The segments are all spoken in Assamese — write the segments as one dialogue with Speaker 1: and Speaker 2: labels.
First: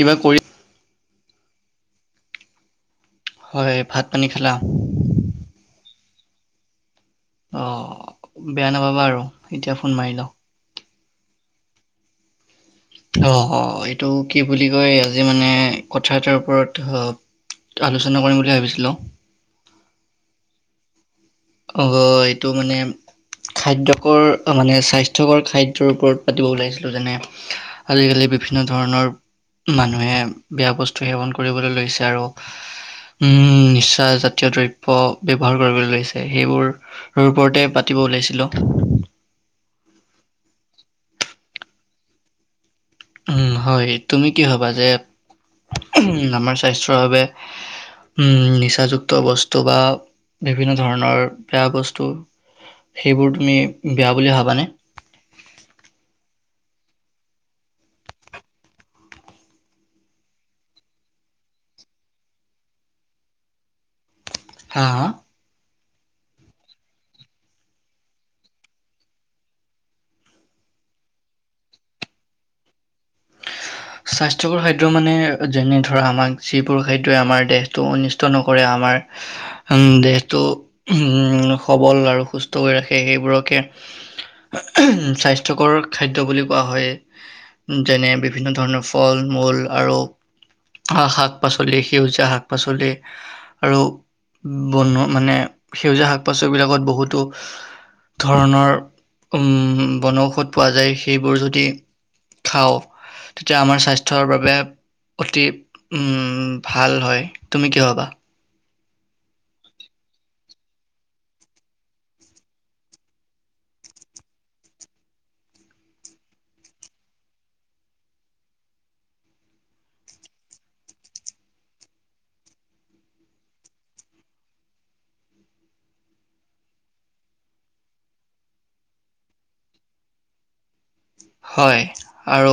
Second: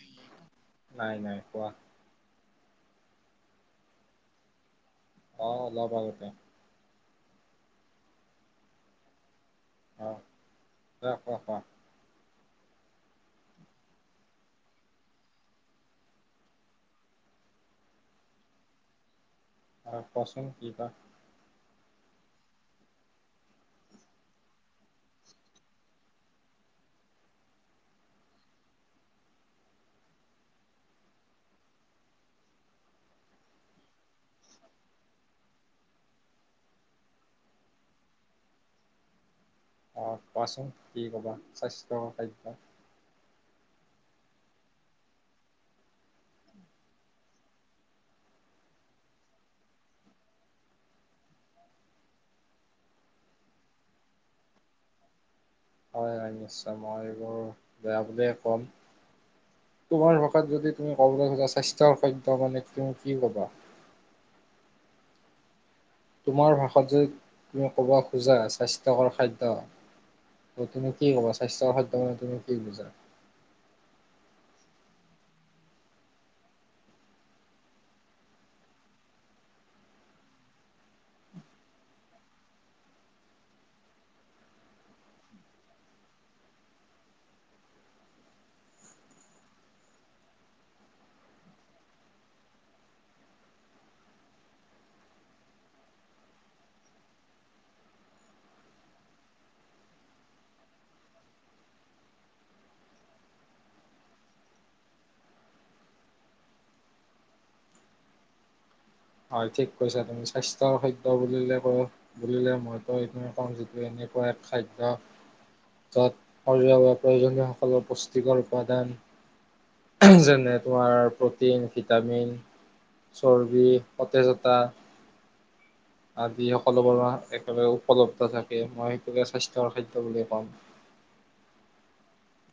Speaker 1: কিবা কৰি
Speaker 2: [inaudible]
Speaker 1: হয় ভাত পানী খালা?
Speaker 2: অ' অলপ আগতে
Speaker 1: অ' বেয়া নাপাবা আৰু এতিয়া ফোন মাৰি লও।
Speaker 2: তাৰ
Speaker 1: অ'-অ' এইটো কি বুলি কয় আজি মানে কথা এটাৰ ওপৰত আলোচনা কৰিম বুলি ভাবিছিলো।
Speaker 2: অহ কচোন কি কি।
Speaker 1: অহ এইটো মানে খাদ্যকৰ মানে স্বাস্থ্যকৰ খাদ্যৰ ওপৰত পাতিব ওলাইছিলো যেনে আজিকালি বিভিন্ন ধৰণৰ মানুহে বেয়া বস্তু সেৱন কৰিবলৈ লৈছে আৰু উম' নিচা জাতীয় দ্ৰব্য ব্যৱহাৰ কৰিবলৈ লৈছে। সেইবোৰ ওপৰতে পাতিব ওলাইছিলো।
Speaker 2: অ' কোৱাচোন কি কবা স্বাস্থ্যকৰ খাদ্য
Speaker 1: উম' হয়, তুমি কি ভবা যে উম আমাৰ স্বাস্থ্যৰ বাবে উম' নিচাযুক্ত বস্তু বা বিভিন্ন ধৰণৰ বেয়া বস্তু, সেইবোৰ তুমি বেয়া বুলি ভাবানে?
Speaker 2: হয়-হয় নিশ্চয় মই এইবোৰ বেয়া বুলিয়ে কম, তোমাৰ ভাষাত যদি তুমি কবলৈ যোৱা স্বাস্থ্যৰ খাদ্য মানে তুমি কি কবা?
Speaker 1: হা-হা।
Speaker 2: তোমাৰ ভাষত যদি তুমি ক'ব খোজা স্বাস্থ্যকৰ খাদ্য, তুমি কি ক'বা স্বাস্থ্যকৰ খাদ্য মানে তুমি কি বুজা?
Speaker 1: স্বাস্থ্যকৰ খাদ্য মানে যেনে ধৰা আমাক যিবোৰ খাদয়ই আমাৰ দেহটো অনিষ্ট নকৰে, আমাৰ উম দেহটো উম সবল আৰু সুস্থ কৰি ৰাখে, সেইবোৰকে স্বাস্থ্যকৰ খাদ্য বুলি কোৱা হয় যেনে বিভিন্ন ধৰণৰ ফল-মূল আৰু শাক-পাচলি, সেউজীয়া শাক-পাচলি আৰু বন মানে সেউজীয়া শাক-পাচলিবিলাকত বহুতো ধৰণৰ বনৌষধ পোৱা যায় সেইবোৰ যদি খাও তেতিয়া আমাৰ স্বাস্থ্যৰ বাবে অতি ভাল হয় তুমি কি ভবা।
Speaker 2: হয় ঠিক কৈছা তুমি, স্বাস্থ্যৰ খাদ্য বুলিলে ক বুলিলে মইতো এই কও যিটো এনেকুৱা এক খাদ্য য'ত শৰীৰৰ বাবে প্ৰয়োজনীয় সকলৰ পুষ্টিকৰ উপাদান যেনে তোমাৰ প্ৰটিন, ভিটামিন, চৰ্বি, সতেজতা আদি সকলোবোৰ একলগে উপলব্ধ থাকে, মই সেইটোকে স্বাস্থ্যৰ খাদ্য বুলিয়ে কম।
Speaker 1: হয় আৰু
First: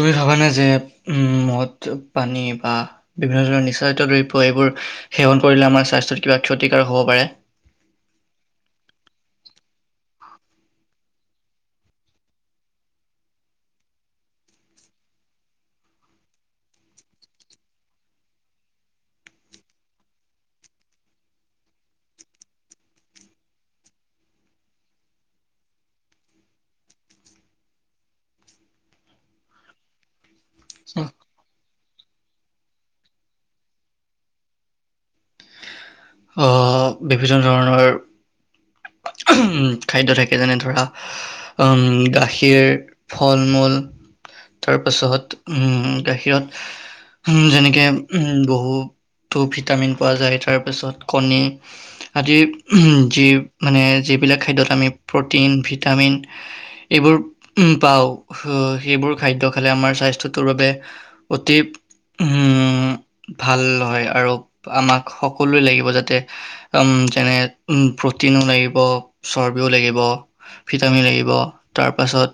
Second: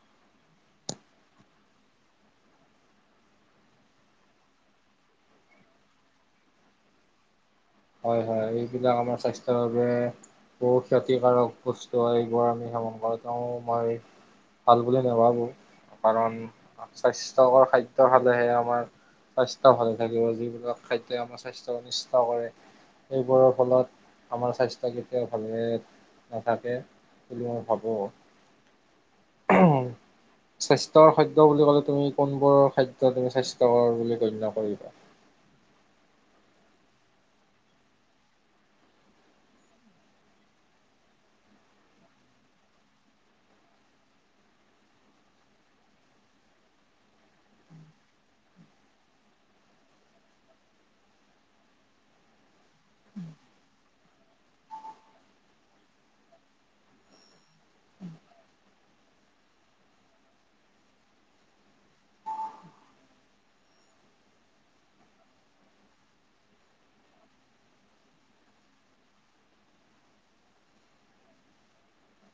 Speaker 1: তুমি ভাবানে যে উ মদ, পানী বা বিভিন্ন ধৰণৰ নিচাজাতীয় দ্ৰব্য এইবোৰ সেৱন কৰিলে আমাৰ স্বাস্থ্যত কিবা ক্ষতিকাৰক হ'ব পাৰে।
Speaker 2: হয়-হয় এইবিলাক আমাৰ স্বাস্থ্যৰ বাবে বহু ক্ষতিকাৰক বস্তু হয়, এইবোৰ আমি সেৱন কৰো, তেওঁ মই ভাল বুলি নাভাবো কাৰণ স্বাস্থ্যকৰ খাদ্য খালেহে আমাৰ স্বাস্থ্য ভালে থাকিব, যিবিলাক খাদ্য আমাৰ স্বাস্থ্য অনিষ্ট কৰে। এইবোৰৰ ফলত আমাৰ স্বাস্থ্য কেতিয়াও ভালৰে নাথাকে বুলি মই ভাবো। স্বাস্থ্যৰ খাদ্য বুলি ক'লে তুমি কোনবোৰ খাদ্য তুমি স্বাস্থ্যকৰ বুলি গণ্য কৰিবা।
Speaker 1: আহ বিভিন্ন ধৰণৰ উ খাদ্য থাকে যেনে ধৰা উ গাখীৰ ফল-মূল তাৰ পাছত উম গাখীৰত যেনেকে উ বহুো ভিটামিন পোৱা যায় তাৰ পাছত কণী আদি যি মানে যিবিলাক খাদ্যত আমি প্ৰটিন ভিটামিন এইবোৰ পাও, সেইবোৰ খাদ্য খালে আমাৰ স্বাস্থ্যটোৰ বাবে অতি ভাল হয় আৰু আমাক সকলোৱে লাগিব যাতে উ তে যেনে প্ৰ'টিনো লাগিব, চৰ্বীয়ো লাগিব, ভিটামিন লাগিব তাৰ পিছত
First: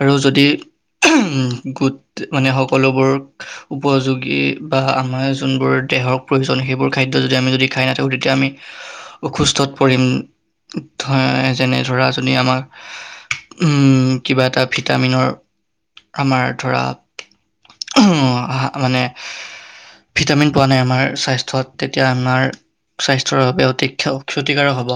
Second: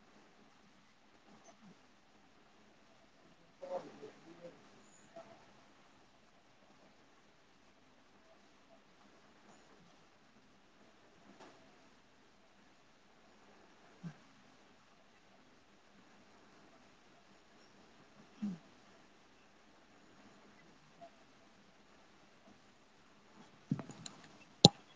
Speaker 1: আৰু যদি উহ উম সকলোবোৰ উপযোগী বা আমাৰ যোনবোৰ দেহত প্ৰয়োজন খাদ্য সেইবোৰ যদি আমি যদি খাই নাথাকো তেতিয়া আমি অসুস্থত পৰিম যেনে ধৰা যদি আমাৰ উ কিবা এটা ভিটামিনৰ আমাৰ ধৰা মানে ভিটামিন পোৱা নাই আমাৰ স্বাস্থ্যত তেতিয়া আমাৰ স্বাস্থ্যৰ বাবে অতি ক্ষ-ক্ষতিকাৰক হ'ব।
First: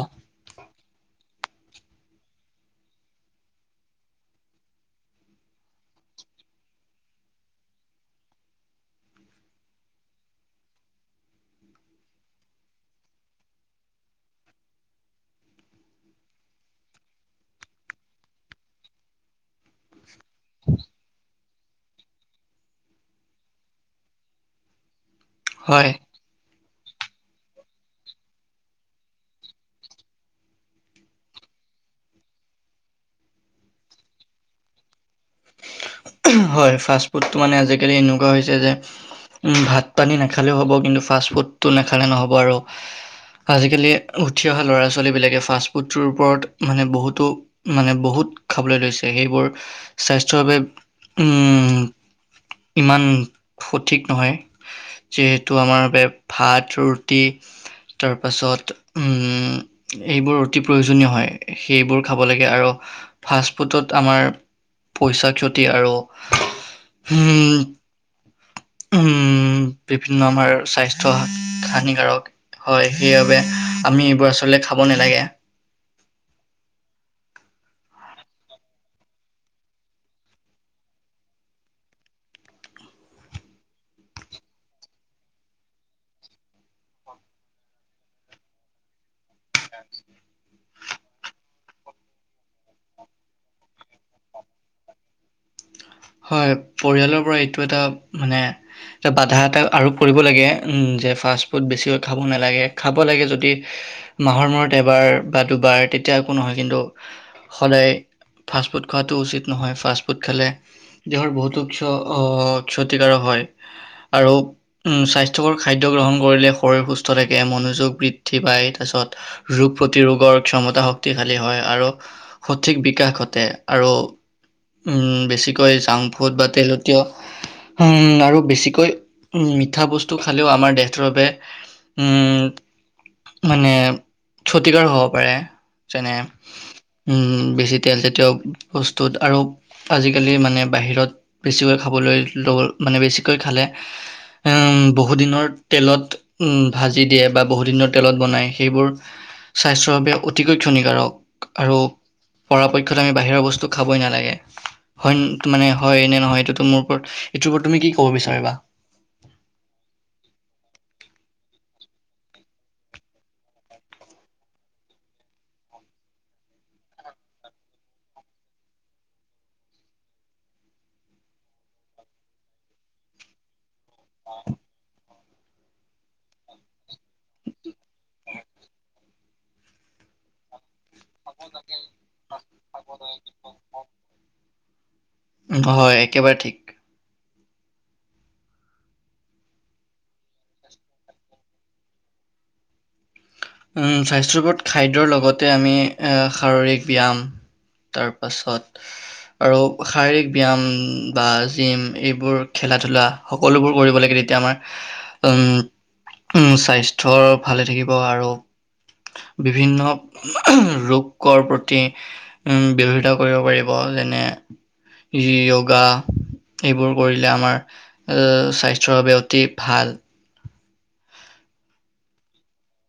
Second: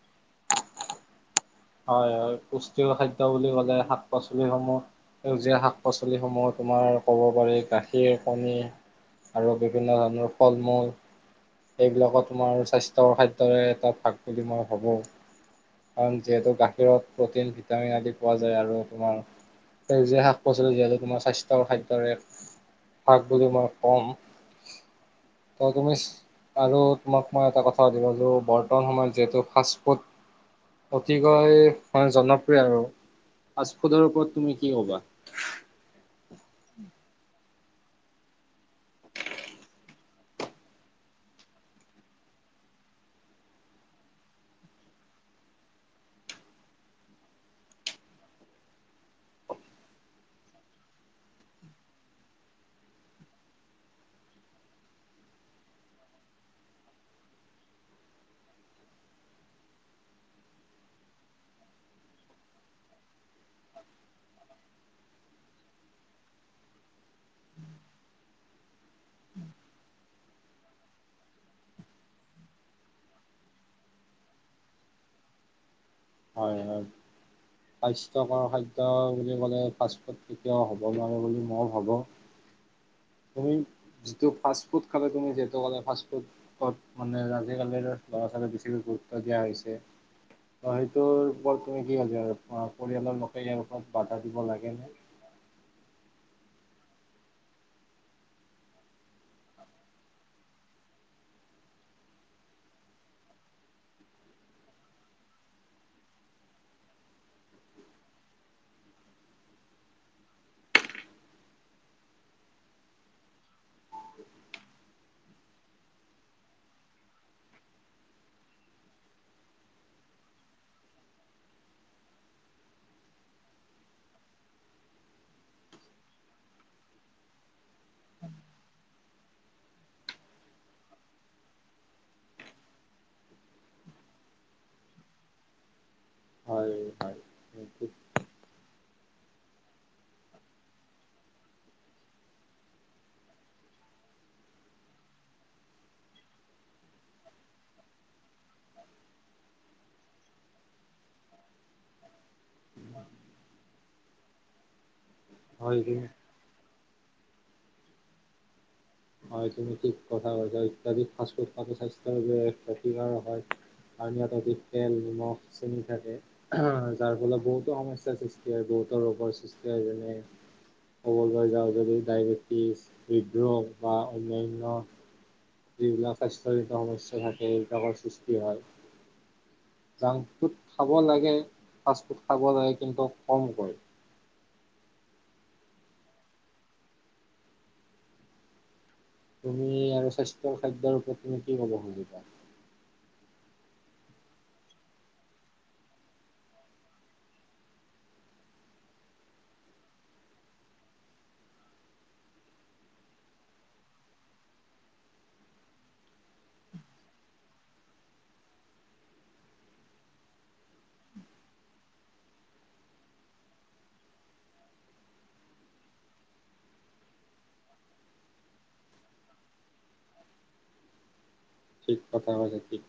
Speaker 2: হয় হয় পুষ্টিকৰ খাদ্য বুলি ক'লে শাক-পাচলিসমূহ, সেউজীয়া শাক-পাচলিসমূহ তোমাৰ ক'ব পাৰি গাখীৰ, কণী আৰু বিভিন্ন ধৰণৰ ফল-মূল এইবিলাকৰ তোমাৰ স্বাস্থ্যৰ খাদ্যৰে এটা ভাগ বুলি মই ভাবো কাৰণ যিহেতু গাখীৰত প্ৰটিন, ভিটামিন আদি পোৱা যায় আৰু তোমাৰ সেউজীয়া শাক পচলীয়া যিহেতু তোমাৰ স্বাস্থ্য। ৰ খাদ্যৰে ভাগ বুলি মই কম তই
Speaker 1: হয়
Speaker 2: তুমি আৰু তাক মই এটা কথাাতি ল বৰ্তমান সময়ত যিহেতু ফাষ্ট ফুড [unintelligible] অতিকৈ জনপ্ৰিয় আৰু পজফুডৰ ওপৰত তুমি কি ক'বা [unintelligible]
Speaker 1: হয় ফাষ্ট ফুড মানে আজিকালি এনেকুৱা হৈছে যে ভাত পানী নাখালেও হ'ব কিন্তু ফাষ্টফুডটো নাখালে নহ'ব আৰু আজিকালি উঠি অহা ল'ৰা ছোৱালীবিলাকে ফাষ্টফুডটোৰ ওপৰত মানে বহুতো মানে বহুত খাবলৈ লৈছে সেইবোৰ স্বাস্থ্যৰ বাবে [unintelligible] উম ইমান সঠিক নহয় যিহেতু আমাৰ ভাত ৰুটি তাৰ পাছত উম এইবোৰ ৰুটি প্ৰয়োজনীয় হয় সেইবোৰ খাব লাগে আৰু ফাষ্ট ফুডত আমাৰ পইচা ক্ষতি [unintelligible] আৰু হ উম বিভিন্ন আমাৰ স্বাস্থ্্য হানিকাৰক হয় সেইবাবে আমি এইবোৰ আচলতে খাব নালাগে [unintelligible]
Speaker 2: হয় হয় স্বাস্থ্যয়কৰ খাদ্য বুলি ক'লে ফাষ্টফুড কেতিয়াও হ'ব নোৱাৰে বুলি মই ভাবো তুমি যিটো ফাষ্টফুড খালে তুমি যিু কলে ফাফুডত মানে আজিকালিৰ ল'ৰা ছোৱালীয়ে বেছিকৈ গুৰুত্ব দিয়া হৈছে [unintelligible] ত বৰ তুমি কি হছ পৰিয়ালৰ লোকে ইয়াৰ ওপৰত বাধা দিব লাগে ন [unintelligible]
Speaker 1: হয় পৰিয়ালৰ পৰা এইটো এটা মানে এটা বাধা এটা আৰোপ কৰিব লাগে যে ফাষ্টফুড বেছিকৈ খাব নালাগে খাব লাগে যদি মাহৰ মূৰত এবাৰ বা দুবাৰ তেতিয়া একো নহয় কিন্তু সদায় ফাষ্টফুড খোৱাটো উচিত নহয় ফাষ্টফুড খালে দেহৰ বহুতো ক ক্ষতিকাৰক হয় আৰু উ স্বাস্থ্্যকৰ খাদ্য গ্ৰহণ কৰিলে শৰীৰ সুস্থ থাকে মনোযোগ বৃদ্ধি পায় তাৰপিছত ৰোগ প্ৰতিৰোগৰ ক্ষমতা শক্তিশালী হয় আৰু সঠিক বিকাশ ঘটে আৰু উম বেছিকৈ [unintelligible] াংফুট বা তেলতীয় উ আৰু বেছিকৈ উ মিঠা বস্তু খালেও আমাৰ দেহটোৰ বাবে উম মানে ক্ষতিকাৰ হ'ব পাৰে [unintelligible] যেনে
Speaker 2: হয় হয়
Speaker 1: উম বেছি তেতিয়া জাতীয় বস্তুত আৰু আজিকালি মানে বাহিৰত বেছিকৈ খাবলৈ মানে বেছিকৈ খালে বহুদিনৰ তেলত ভাজি দিয়ে বা বহুদিনৰ তেলত বনায় সেইবোৰ স্বাস্থ্যৰ বাবে অতিকৈ ক্ষণিকাৰক [unintelligible] আৰু পৰাপক্ষত আমি বাহিৰৰ বস্তু খাবই নালাগে হয় মানে হয় নে নহয় এইেইটোতো মোৰ ইটোৰ ওপৰত তুমি কি ক'ব বিচাৰিবা
Speaker 2: হয় তুমি ঠিক কথা কৈছা ইত্যাধিক ফাষ্টফুড পাতো স্বাস্থ্যৰ বাবে ক্ষতিকাৰক হয় কাৰ ইাত অধিক তেল নিমখ চেনি থাকে যাৰ ফলত বহুতো সমস্যাৰ সৃষ্টি হয় বহুতো ৰোগৰ সৃষ্টি হয় যেনে ক'বলৈ যাওঁ যদি ডায়বেটিছ হৃদৰোগ [unintelligible] বানন [unintelligible] যিবিলাক স্বাস্থ্যজনিত সমস্যা থাকে সেইবিলাকৰ সৃষ্টি হয় জাংটোত খাব লাগে ফাষ্টফুড খাব লাগে কিন্তু কমকৈ
Speaker 1: হয় একেবাৰে ঠিক
Speaker 2: তুমি আৰু স্বাস্থ্যৰ খাদ্যৰ ওপৰত তুমি কি ক'ব সুজিবা [unintelligible]
Speaker 1: স্বাস্থ্যৰ ওপৰত খাদ্যৰ লগতে আমি শাৰীৰিক ব্যায়াম তাৰ পাছত আৰু শাৰীৰিক ব্যায়াম বা জিম এইবোৰ খেলা ধূলা সকলোবোৰ কৰিব লাগে তেতিয়া আমাৰ স্বাস্থ্য ভালে থাকিব আৰু [unintelligible] বিভিন্ন ৰোগৰ প্ৰতি উম ব্যয়ধিতা কৰিব পাৰিব যেনে য়োগা এইবোৰ কৰিলে আমাৰ এ স্বাস্থ্যৰ বাবে অতি ভাল [unintelligible]
Speaker 2: ঠিক কথা ক িক [unintelligible]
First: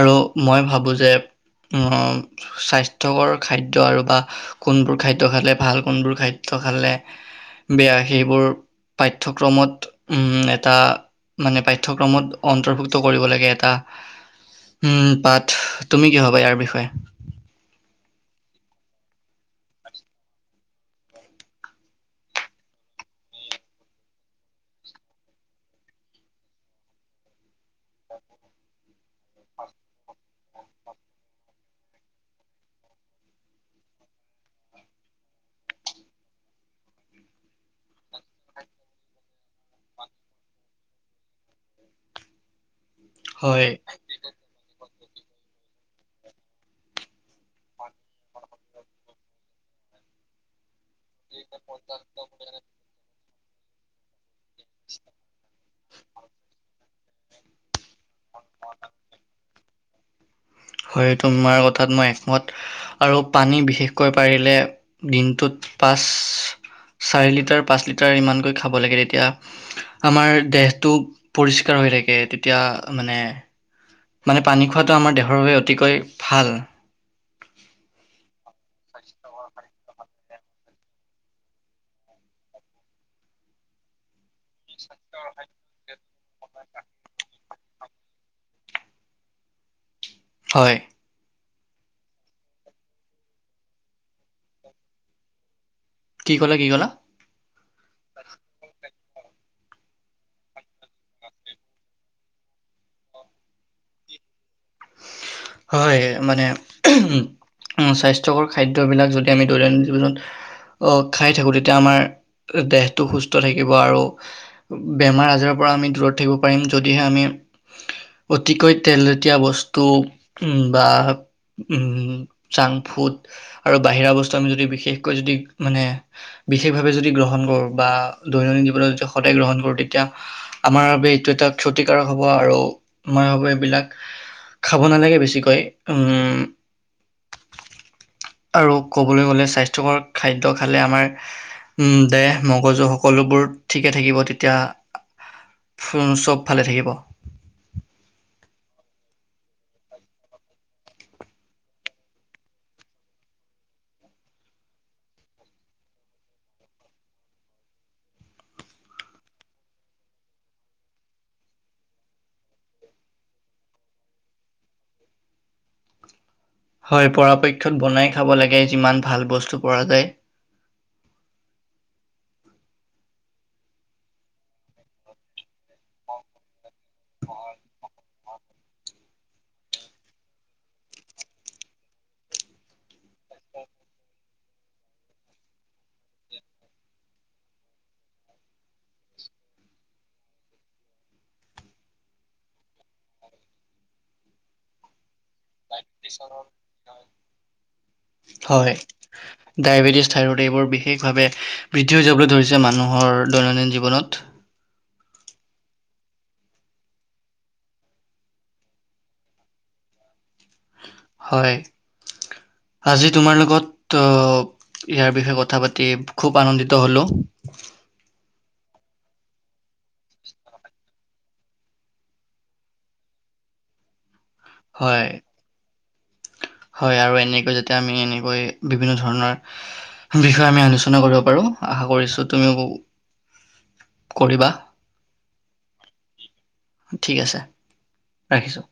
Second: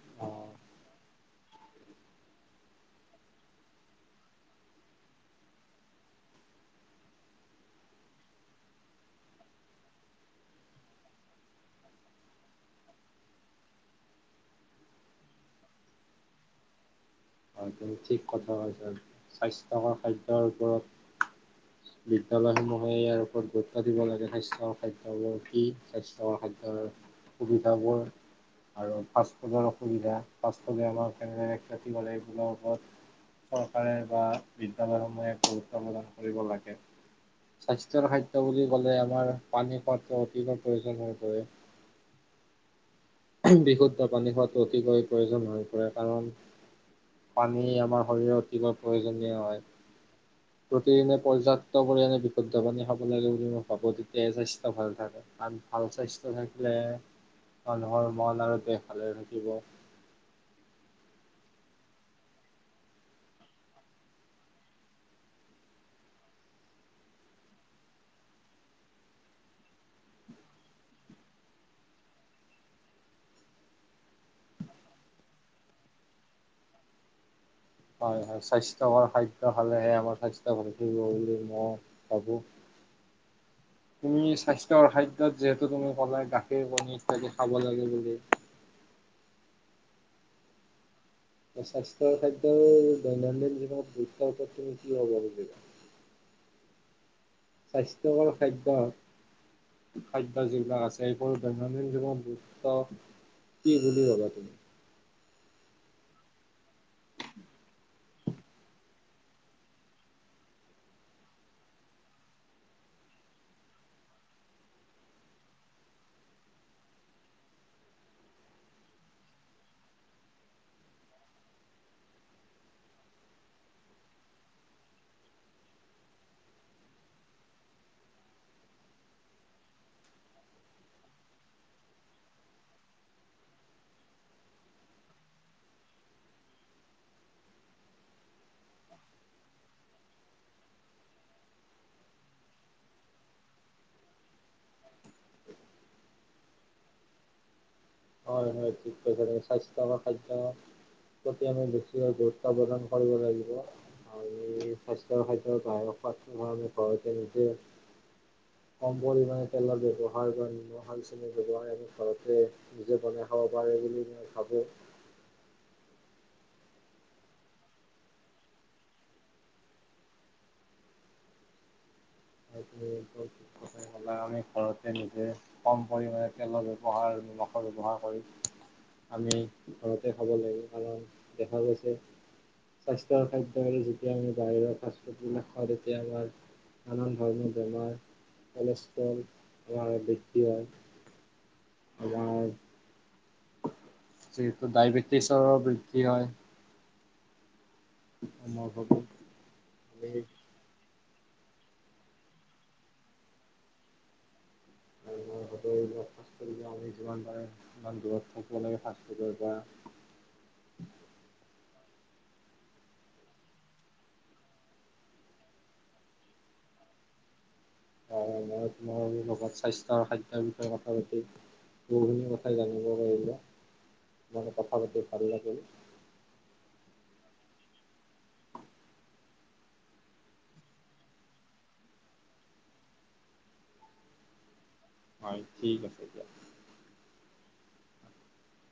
Speaker 1: আৰু মই ভাবো যে উ স্বাস্থ্্যকৰ খাদ্্য আৰু বা কোনবোৰ খাদ্য খালে ভাল কোনবোৰ খাদ্য খালে বেয়া সেইবোৰ পাঠ্যয়ক্ৰমত উম এটা মানে পাঠ্যয়ক্ৰমত অন্তৰ্ভুক্ত কৰিব লাগে এটা [unintelligible] উম পাঠ তুমি কি হবা ইয়াৰ বিষয়ে
Speaker 2: আৰু ঠিক কথা কছ স্বাস্থ্যকৰ খাদ্যৰ ওপৰত বিদ্যালয়সমূহে ইয়াৰ ওপৰত গুৰুত্ব দিব লাগে স্বাস্থ্যকৰ খাদ্যবোৰ কি স্বাস্থ্যকৰ খাদ্যৰ সুবিধাবোৰ আৰু ফাষ্টফুডৰ অসুবিধা ফাফুডে আমাৰ কেৰেতিব লাগ [unintelligible] ওপৰত চৰকাৰে বা বিদ্য়ালয় সমূহে গুৰুত্ব প্ৰদান কৰিব লাগে স্বাস্থ্যয়ৰ খাদ্্য বুলি কলে আমাৰ পানী পোৱাটো অতিকৈ প্ৰয়োজন হৈ পৰে [unintelligible]
Speaker 1: হয়
Speaker 2: বিশুদ্ধ পানী খোৱাতটো কি কয় প্ৰয়োজন হৈ পৰে কাৰণ পানী আমাৰ শৰীৰে অতিকৈ প্ৰয়োজনীয় হয় [unintelligible] প্ৰতিদিনে পৰ্যাপ্ত পৰিমাণে বিশুদ্ধ পানী খাব লাগিব [unintelligible] ই পাব তেতিয়া আ স ভাল থাকে কাৰ ভাল স্বাস্থ্য থাকিলে [unintelligible] হয় হয় মন আৰু তে ভালে থাকিব
Speaker 1: হয় তোমাৰ কথাত মই একমত আৰু পানী বিশেষকৈ পাৰিলে দিনটোত পাঁচ চাৰি লিটাৰ পাঁচ লিটাৰ ইমানকৈ খাব লাগে তেতিয়া আমাৰ দেহটো পৰিষ্কাৰ হৈ থাকে তেতিয়া মানে মানে পানী খোৱাটো আমাৰ দেহৰ বাবে অতিকৈ ভাল।
Speaker 2: হয়, হয় স্বাস্থ্যকৰ খাদ্য খালেহে আমাৰ স্বাস্থ্য ভাল ফব বুলি মই ভাবো, তুমি? স্বাস্থ্যৰ খাদ্যত যিহেতু তুমি কলায়ে। কাষে বন থাকে খাব লাগে বুলি।
Speaker 1: হয়।
Speaker 2: স্বাস্থৰ খাদ্যৰ দৈনন্দিন জীৱনত গুৰুতৰ ওপৰত তুমি কি হ'ব বুলিবা।
Speaker 1: কি ক'লা, কি ক'লা?
Speaker 2: স্বাস্থ্যয়কৰ খাদ্যয়, খাদ্য যিবিলাক আছে এইবোৰ দৈনন্দিন জীৱন গুৰুত্ব কি বুলি ভবা তুমি?
Speaker 1: হয় মানে উ, স্বাস্থ্যকৰ খাদ্যবিলাক যদি আমি দৈনন্দিন জীৱনত আহ খাই থাকো তেতিয়া আমাৰ দেহটো সুস্থ থাকিব। আৰু বেমাৰ আজাৰৰ পৰা আমি দূৰত থাকিব পাৰিম, যদিহে আমি অতিকৈ তেলজাতীয়া বস্তু টোপ বা উম জঙ্ক ফুট আৰু বাহিৰা বস্তু আমি যদি বিশেষকৈ যদি মানে বিশেষভাৱে যদি গ্ৰহণ কৰোঁ, বা দৈনন্দিন জীৱনত যদি সদায় গ্ৰহণ কৰোঁ, তেতিয়া আমাৰ বাবে এইটো এটা ক্ষতিকাৰক হ'ব আৰু মই ভ এইবিলাক খাব নালাগে বেছিকৈ। উম, আৰু ক'বলৈ গ'লে স্বাস্থ্যকৰ খাদ্য খালে আমাৰ দেহ মগজু সকলোবোৰ ঠিকে থাকিব, তেতিয়া চব ভালে থাকিব।
Speaker 2: হয়, হয় ঠিক তে স্বাস্থ্য খাদ্যয়ৰ প্ৰতি আমি বেছিকৈ গুৰুত্ব প্ৰদান কৰিব লাগিব আৰু স্বাস্থ্যয় খাদ্যৰ বাহক সোৱাদটো আমি ঘৰতে নিজে কম পৰিমাণে তেলৰ ব্যৱহাৰ বা নিমন সালচনিৰ ব্যৱহাৰ আমি ঘৰতে নিজে বনাই খাব পাৰে, বুলি মই ভাবোঁ।
Speaker 1: হয়, পৰাপক্ষত বনাই খাব লাগে, যিমান ভাল বস্তু পৰা যায়।
Speaker 2: লে আমি ঘৰতে নিজে কম পৰিমে তেলৰ ব্যৱহাৰ মসৰ ব্যৱহাৰ কৰি। আমি ঘৰতে খাব লাগিব। কাৰণ দেখা গৈছে, স্বাস্থ্যৰ খাদ্যয় আৰু যেতিয়া আমি বাহিৰৰ ফাষ্টফুডবিলাক খাওঁ, তেতিয়া আমাৰ নানান ধৰণৰ বেমাৰ কলেষ্ট্ৰল আমাৰ বৃদ্ধি হয়। আমাৰ দাই ব [inaudible] প্ৰতিচৰ বৃদ্ধি হয়। মই
Speaker 1: হয়,
Speaker 2: ভাবোঁ
Speaker 1: ডায়েবেটিছ
Speaker 2: আমি
Speaker 1: থাইৰড এইবোৰ বিশেষ। বিশেষভাৱে বৃদ্ধি হৈ যাবলৈ ধৰিছে মানুহৰ দৈনন্দিন জীৱনত।
Speaker 2: আৰু সতবিলাক স আমি যিমান পাৰে ইমান দূৰত থাকিব লাগে ফাৰ্ষ্ট-ফাফুডৰ পৰা।
Speaker 1: হয়। আজি তোমাৰ লগত ইয়াৰ বিষয়ে কথা পাতি খুব আনন্দিত হ'লোঁ।
Speaker 2: তোমাৰ লগত সস্বাস্থ্য আৰু খাদ্যৰ বিষয়ে কথা পাতি বহুখিনি কথাই জানিব পাৰিব।
Speaker 1: হয়, হয় আৰু এনেকৈ য এতিয়া আমি এনেকৈ বিভিন্ন ধৰণৰ বিষয়ে আমি আলোচনা কৰিব পাৰো আশা কৰিছো, তুমিও কৰিবা।
Speaker 2: হয়, ঠিক আছে দিয়া।
Speaker 1: ঠিক আছে ৰাখিছো।